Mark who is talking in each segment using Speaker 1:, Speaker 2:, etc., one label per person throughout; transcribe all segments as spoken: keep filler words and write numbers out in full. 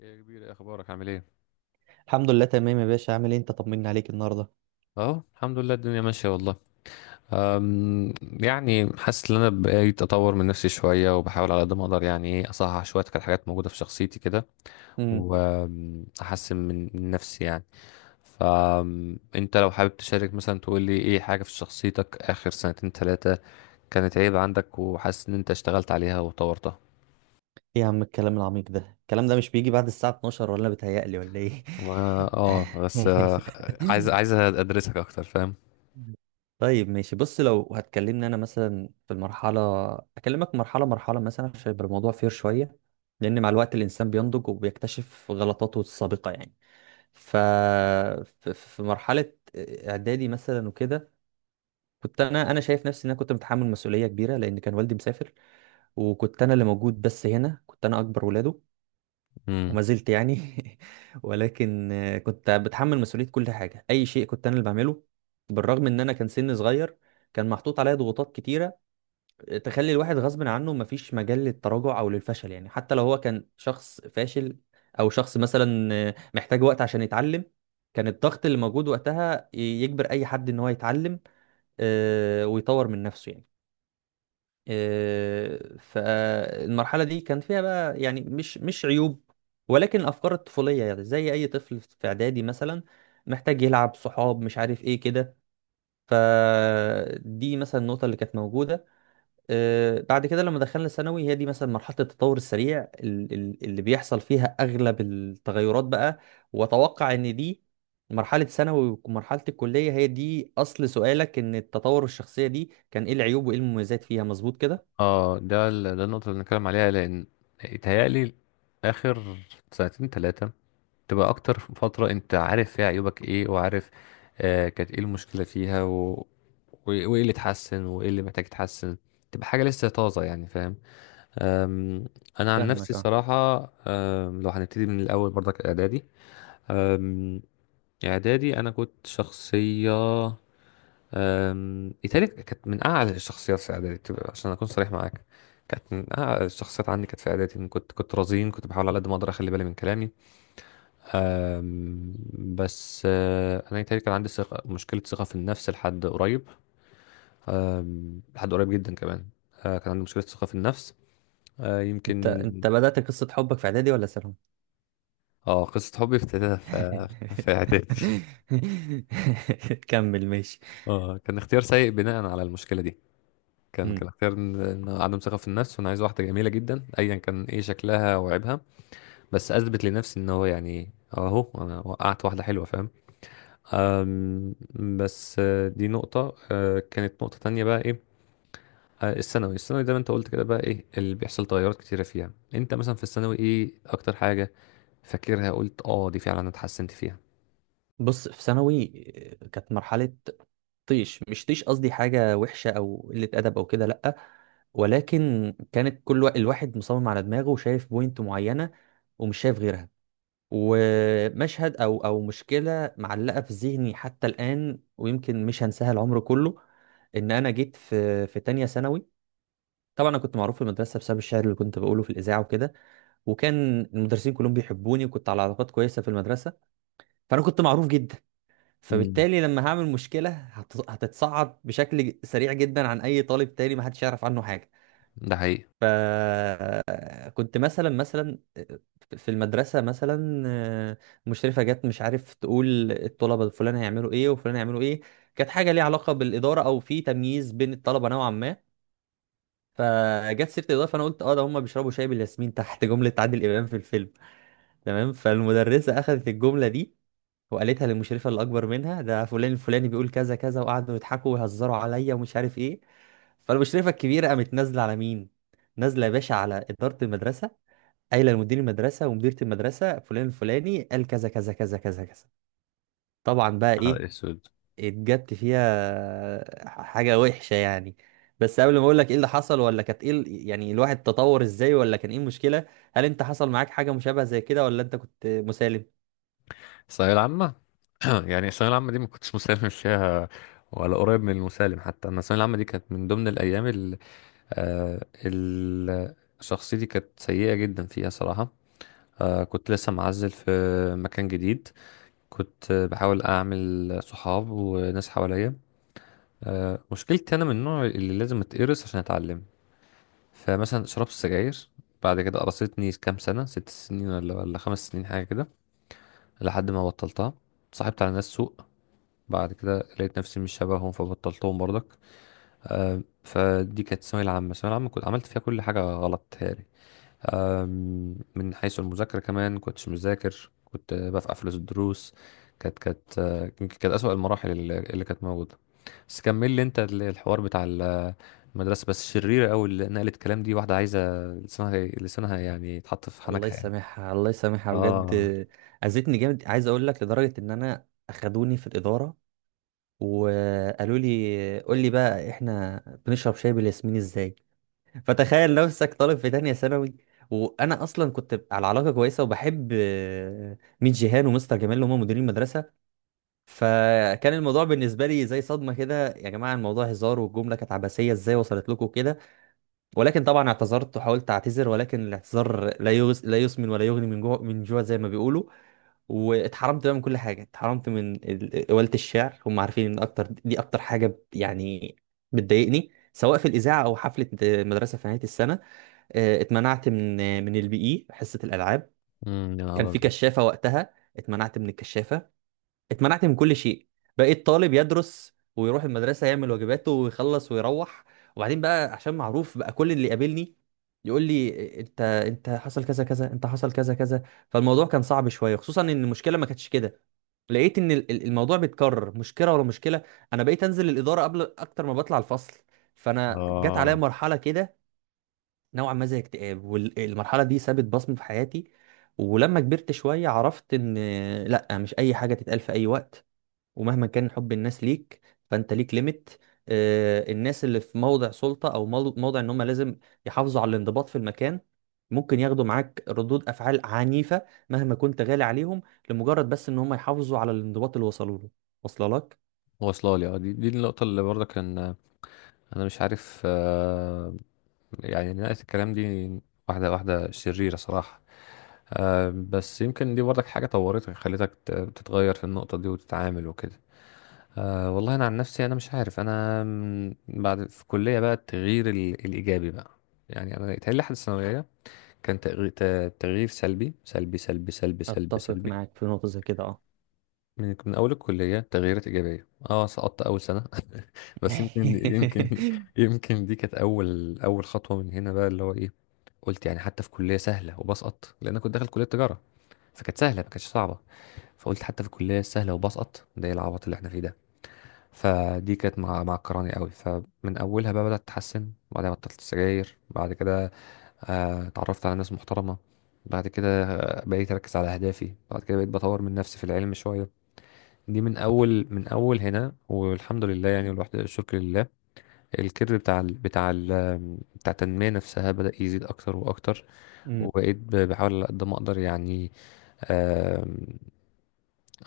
Speaker 1: يا كبير، إيه اخبارك؟ عامل ايه؟
Speaker 2: الحمد لله، تمام يا باشا. عامل ايه انت؟ طمنا عليك النهارده.
Speaker 1: اهو، الحمد لله، الدنيا ماشيه والله. أم، يعني حاسس ان انا بقيت اطور من نفسي شويه، وبحاول على قد ما اقدر يعني ايه اصحح شويه كانت حاجات موجوده في شخصيتي كده،
Speaker 2: امم
Speaker 1: واحسن من من نفسي يعني. فانت لو حابب تشارك مثلا، تقول لي ايه حاجه في شخصيتك اخر سنتين ثلاثه كانت عيب عندك، وحاسس ان انت اشتغلت عليها وطورتها.
Speaker 2: ايه يا عم الكلام العميق ده؟ الكلام ده مش بيجي بعد الساعه اتناشر، ولا بتهيألي ولا ايه؟
Speaker 1: ما، اه، بس، آه، عايز عايز ادرسك اكتر، فاهم؟
Speaker 2: طيب ماشي، بص. لو هتكلمني انا مثلا في المرحله، اكلمك مرحله مرحله مثلا عشان يبقى الموضوع فير شويه. لان مع الوقت الانسان بينضج وبيكتشف غلطاته السابقه يعني. ف ف- في مرحله اعدادي مثلا وكده، كنت انا انا شايف نفسي ان انا كنت متحمل مسؤوليه كبيره، لان كان والدي مسافر وكنت انا اللي موجود. بس هنا كنت انا اكبر ولاده، وما زلت يعني. ولكن آه، كنت بتحمل مسؤوليه كل حاجه. اي شيء كنت انا اللي بعمله، بالرغم ان انا كان سن صغير. كان محطوط عليا ضغوطات كتيره تخلي الواحد غصب عنه مفيش مجال للتراجع او للفشل، يعني حتى لو هو كان شخص فاشل او شخص مثلا آه، محتاج وقت عشان يتعلم. كان الضغط اللي موجود وقتها ي- يجبر اي حد ان هو يتعلم آه، ويطور من نفسه يعني. آه، فالمرحلة دي كان فيها بقى، يعني، مش مش عيوب، ولكن أفكار الطفولية، يعني زي أي طفل في إعدادي مثلا محتاج يلعب صحاب، مش عارف إيه كده. فدي مثلا النقطة اللي كانت موجودة. آه، بعد كده لما دخلنا ثانوي، هي دي مثلا مرحلة التطور السريع ال- ال- اللي بيحصل فيها أغلب التغيرات بقى. وأتوقع إن دي مرحلة ثانوي ومرحلة الكلية هي دي أصل سؤالك. إن التطور الشخصية دي كان إيه العيوب وإيه المميزات فيها، مظبوط كده؟
Speaker 1: اه، ده ال- ده النقطة اللي بنتكلم عليها، لأن يتهيألي آخر سنتين تلاتة تبقى أكتر فترة أنت عارف فيها عيوبك إيه، وعارف آه كانت إيه المشكلة فيها، و... و- وإيه اللي اتحسن وإيه اللي محتاج يتحسن، تبقى حاجة لسه طازة يعني، فاهم؟ أم، أنا عن نفسي
Speaker 2: فاهمك، اه.
Speaker 1: صراحة. أم، لو هنبتدي من الأول برضك إعدادي، أم، إعدادي أنا كنت شخصية. أم، إيطاليا كانت من أعلى الشخصيات في إعدادي، تبقى- عشان أكون صريح معاك، كانت من أعلى الشخصيات عندي كانت في إعدادي. إن كنت كنت رزين، كنت بحاول على قد ما أقدر أخلي بالي من كلامي. أم، بس، أه، أنا إيطاليا كان عندي ثقة مشكلة ثقة في النفس لحد قريب. أم، لحد قريب جدا كمان. أه، كان عندي مشكلة ثقة في النفس. أه،
Speaker 2: انت
Speaker 1: يمكن.
Speaker 2: انت بدأت قصة حبك في اعدادي ولا ثانوي؟
Speaker 1: اه، قصة حبي ابتدت في في إعدادي
Speaker 2: كمل، ماشي.
Speaker 1: اه، كان اختيار سيء بناء على المشكلة دي. كان
Speaker 2: مم.
Speaker 1: كان اختيار، إن- إن عدم ثقة في النفس، وأنا عايز واحدة جميلة جدا أيا كان إيه شكلها وعيبها. بس أثبت لنفسي إن هو يعني أهو أنا وقعت واحدة حلوة، فاهم؟ أم، بس، آه، دي نقطة، آه، كانت نقطة تانية بقى إيه. آه، الثانوي الثانوي زي ما أنت قلت كده، بقى إيه اللي بيحصل تغيرات كتيرة فيها؟ أنت مثلا في الثانوي إيه أكتر حاجة فاكرها قلت أه دي فعلا أنا اتحسنت فيها؟
Speaker 2: بص في ثانوي، آه، كانت مرحلة طيش. مش طيش قصدي حاجة وحشة او قلة ادب او كده، لا. ولكن كانت كل وا- الواحد مصمم على دماغه وشايف بوينت معينة ومش شايف غيرها. ومشهد او او مشكلة معلقة في ذهني حتى الآن، ويمكن مش هنساها العمر كله. ان انا جيت في في تانية ثانوي. طبعا انا كنت معروف في المدرسه بسبب الشعر اللي كنت بقوله في الاذاعه وكده. وكان المدرسين كلهم بيحبوني، وكنت على علاقات كويسه في المدرسه. فانا كنت معروف جدا.
Speaker 1: مم.
Speaker 2: فبالتالي لما هعمل مشكله هت- هتتصعد بشكل ج- سريع جدا عن اي طالب تاني ما حدش يعرف عنه حاجه.
Speaker 1: ده حقيقي.
Speaker 2: فكنت مثلا مثلا في المدرسه مثلا، آه، مشرفه جت، مش عارف، تقول الطلبه فلان هيعملوا ايه وفلان هيعملوا ايه. كانت حاجه ليها علاقه بالاداره او في تمييز بين الطلبه نوعا ما. فجت سيره الاضاءه، فانا قلت اه ده هم بيشربوا شاي بالياسمين، تحت جمله عادل امام في الفيلم، تمام. فالمدرسه اخذت الجمله دي وقالتها للمشرفه اللي اكبر منها، ده فلان الفلاني بيقول كذا كذا. وقعدوا يضحكوا ويهزروا عليا ومش عارف ايه. فالمشرفه الكبيره قامت نازله على مين؟ نازله يا باشا على اداره المدرسه، قايله لمدير المدرسه ومديره المدرسه فلان الفلاني قال كذا كذا كذا كذا كذا. طبعا بقى
Speaker 1: نهار
Speaker 2: ايه،
Speaker 1: اسود.
Speaker 2: اتجبت فيها حاجة وحشة يعني. بس قبل ما اقول لك ايه اللي حصل، ولا كانت ايه ال- يعني الواحد تطور ازاي، ولا كان ايه المشكلة، هل انت حصل معاك حاجة مشابهة زي كده ولا انت كنت مسالم؟
Speaker 1: الثانوية العامة. يعني الثانوية العامة دي ما كنتش مسالم فيها، ولا قريب من المسالم حتى. أنا الثانوية العامة دي كانت من ضمن الأيام، ال آه، ال- شخصيتي كانت سيئة جدا فيها صراحة. آه، كنت لسه معزل في مكان جديد، كنت بحاول أعمل صحاب وناس حواليا. آه، مشكلتي أنا من النوع اللي لازم أتقرص عشان أتعلم. فمثلا شربت سجاير، بعد كده قرصتني كام سنة، ست سنين ولا ولا خمس سنين حاجة كده، لحد ما بطلتها. اتصاحبت على ناس سوء، بعد كده لقيت نفسي مش شبههم فبطلتهم برضك. آه، فدي كانت الثانوية العامة الثانوية العامة كنت عملت فيها كل حاجة غلط تهيألي. آم، من حيث المذاكرة كمان كنتش مذاكر، كنت آه، بفقع فلوس الدروس. كانت كانت، آه، يمكن كانت أسوأ المراحل اللي اللي كانت موجودة. بس كمل لي أنت ال- الحوار بتاع المدرسة. بس شريرة أوي اللي نقلت كلام دي، واحدة عايزة لسانها، لسانها يعني يتحط في
Speaker 2: الله
Speaker 1: حنكها يعني.
Speaker 2: يسامحها، الله يسامحها بجد.
Speaker 1: اه.
Speaker 2: اذتني جامد، عايز اقول لك، لدرجة ان انا اخدوني في الإدارة وقالوا لي قول لي بقى احنا بنشرب شاي بالياسمين ازاي. فتخيل نفسك طالب في تانية ثانوي، وانا اصلا كنت على علاقة كويسة وبحب ميت جيهان ومستر جمال اللي هم مديرين المدرسة. فكان الموضوع بالنسبه لي زي صدمه كده، يا جماعه الموضوع هزار، والجمله كانت عبثيه ازاي وصلت لكم كده. ولكن طبعا اعتذرت وحاولت اعتذر، ولكن الاعتذار لا يغس لا يسمن ولا يغني من جوع من جوع، زي ما بيقولوا. واتحرمت بقى من كل حاجه. اتحرمت من ال- قوالة الشعر، هم عارفين ان اكتر دي اكتر حاجه ب- يعني بتضايقني، سواء في الاذاعه او حفله مدرسه في نهايه السنه. اه، اتمنعت من من البي اي، حصه الالعاب.
Speaker 1: امم يا
Speaker 2: كان
Speaker 1: نهار
Speaker 2: في
Speaker 1: أبيض.
Speaker 2: كشافه وقتها، اتمنعت من الكشافه. اتمنعت من كل شيء. بقيت طالب يدرس ويروح المدرسة، يعمل واجباته ويخلص ويروح. وبعدين بقى، عشان معروف بقى، كل اللي يقابلني يقول لي انت انت حصل كذا كذا، انت حصل كذا كذا. فالموضوع كان صعب شوية، خصوصا ان المشكلة ما كانتش كده. لقيت ان ال- ال- الموضوع بيتكرر، مشكلة ورا مشكلة. انا بقيت انزل الإدارة قبل اكتر ما بطلع الفصل. فانا جت عليا
Speaker 1: اه،
Speaker 2: مرحلة كده نوعا ما زي اكتئاب، والمرحلة دي سابت بصمة في حياتي. ولما كبرت شوية عرفت ان لا، مش اي حاجة تتقال في اي وقت، ومهما كان حب الناس ليك، فانت ليك ليميت. آه، الناس اللي في موضع سلطة او مو- موضع ان هم لازم يحافظوا على الانضباط في المكان، ممكن ياخدوا معاك ردود افعال عنيفة مهما كنت غالي عليهم، لمجرد بس ان هم يحافظوا على الانضباط اللي وصلوا له، واصله لك.
Speaker 1: واصلة لي. اه، دي دي النقطة اللي برضه كان انا مش عارف، آه، يعني نهاية الكلام دي واحدة واحدة شريرة صراحة. آه، بس يمكن دي برضك حاجة طورتك، خلتك ت- تتغير في النقطة دي وتتعامل وكده. آه، والله انا عن نفسي انا مش عارف، انا م، بعد في الكلية بقى التغيير ال- الايجابي بقى. يعني انا يتهيألي لحد الثانوية كان تغيير تغيير سلبي سلبي سلبي سلبي سلبي
Speaker 2: اتفق
Speaker 1: سلبي.
Speaker 2: معاك في نقطة زي كده، اه.
Speaker 1: من من اول الكليه تغييرات ايجابيه. اه، سقطت اول سنه. بس يمكن يمكن يمكن دي كانت اول اول خطوه من هنا بقى، اللي هو ايه، قلت يعني حتى في كليه سهله وبسقط، لان أنا كنت داخل كليه تجاره فكانت سهله ما كانتش صعبه. فقلت حتى في الكليه السهله وبسقط، ده إيه العبط اللي احنا فيه ده؟ فدي كانت مع معكراني قوي، فمن اولها بقى بدات اتحسن بعدها بطلت السجاير. بعد كده آه، اتعرفت على ناس محترمه، بعد كده آه، بقيت اركز على اهدافي، بعد كده بقيت بطور من نفسي في العلم شويه. دي من اول من اول هنا والحمد لله يعني، والواحد الشكر لله. الكيرف بتاع ال بتاع ال بتاع التنميه نفسها بدا يزيد اكتر واكتر. وبقيت ب- بحاول على قد ما اقدر يعني. آم،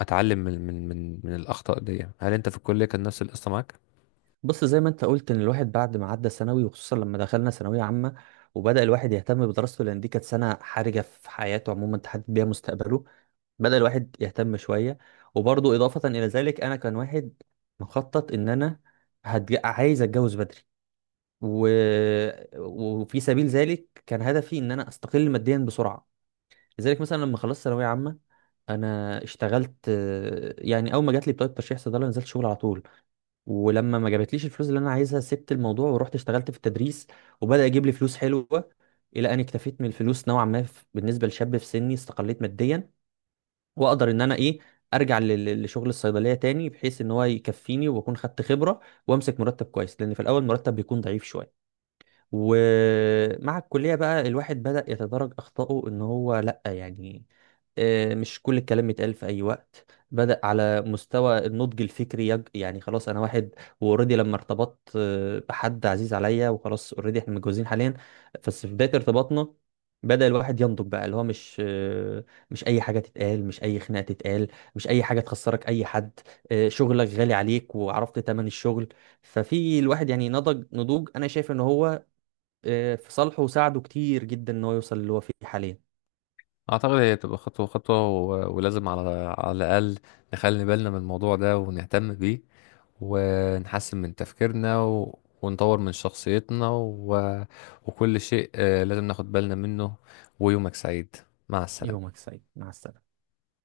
Speaker 1: اتعلم من من من من الاخطاء دي. هل انت في الكليه كان نفس القصه معاك؟
Speaker 2: بص، زي ما انت قلت ان الواحد بعد ما عدى ثانوي، وخصوصا لما دخلنا ثانويه عامه وبدا الواحد يهتم بدراسته لان دي كانت سنه حرجه في حياته عموما تحدد بيها مستقبله، بدأ الواحد يهتم شوية. وبرضه إضافة إلى ذلك أنا كان واحد مخطط إن أنا هتج... عايز أتجوز بدري، و... وفي سبيل ذلك كان هدفي إن أنا أستقل ماديا بسرعة. لذلك مثلا لما خلصت ثانوية عامة، أنا اشتغلت. آه، يعني أول ما جات لي بطاقة ترشيح صيدلة نزلت شغل على طول، ولما ما جابتليش الفلوس اللي انا عايزها سبت الموضوع ورحت اشتغلت في التدريس، وبدأ يجيب لي فلوس حلوة. الى ان اكتفيت من الفلوس نوعا ما، ف- بالنسبة لشاب في سني استقليت ماديا، واقدر ان انا ايه، ارجع لل- لشغل الصيدلية تاني بحيث ان هو يكفيني واكون خدت خبرة وامسك مرتب كويس، لان في الاول مرتب بيكون ضعيف شوية. ومع الكلية بقى الواحد بدأ يتدرج أخطائه إن هو لأ، يعني آه، مش كل الكلام يتقال في أي وقت. بدأ على مستوى النضج الفكري يج... يعني خلاص أنا واحد. وأوريدي لما ارتبطت آه، بحد عزيز عليا، وخلاص أوريدي إحنا متجوزين حاليا. بس في بداية ارتباطنا بدأ الواحد ينضج بقى، اللي هو مش آه، مش أي حاجة تتقال، مش أي خناقة تتقال، مش أي حاجة تخسرك أي حد. آه، شغلك غالي عليك وعرفت تمن الشغل. ففي الواحد يعني نضج نضوج، انا شايف ان هو آه، في صالحه وساعده كتير جدا ان هو يوصل اللي هو فيه حاليا.
Speaker 1: اعتقد هي بتبقى خطوه خطوه، و- ولازم على على الاقل نخلي بالنا من الموضوع ده ونهتم بيه، ونحسن من تفكيرنا، و... ونطور من شخصيتنا، و... وكل شيء آه، لازم ناخد بالنا منه. ويومك سعيد، مع السلامة.
Speaker 2: يومك سعيد، مع السلامة.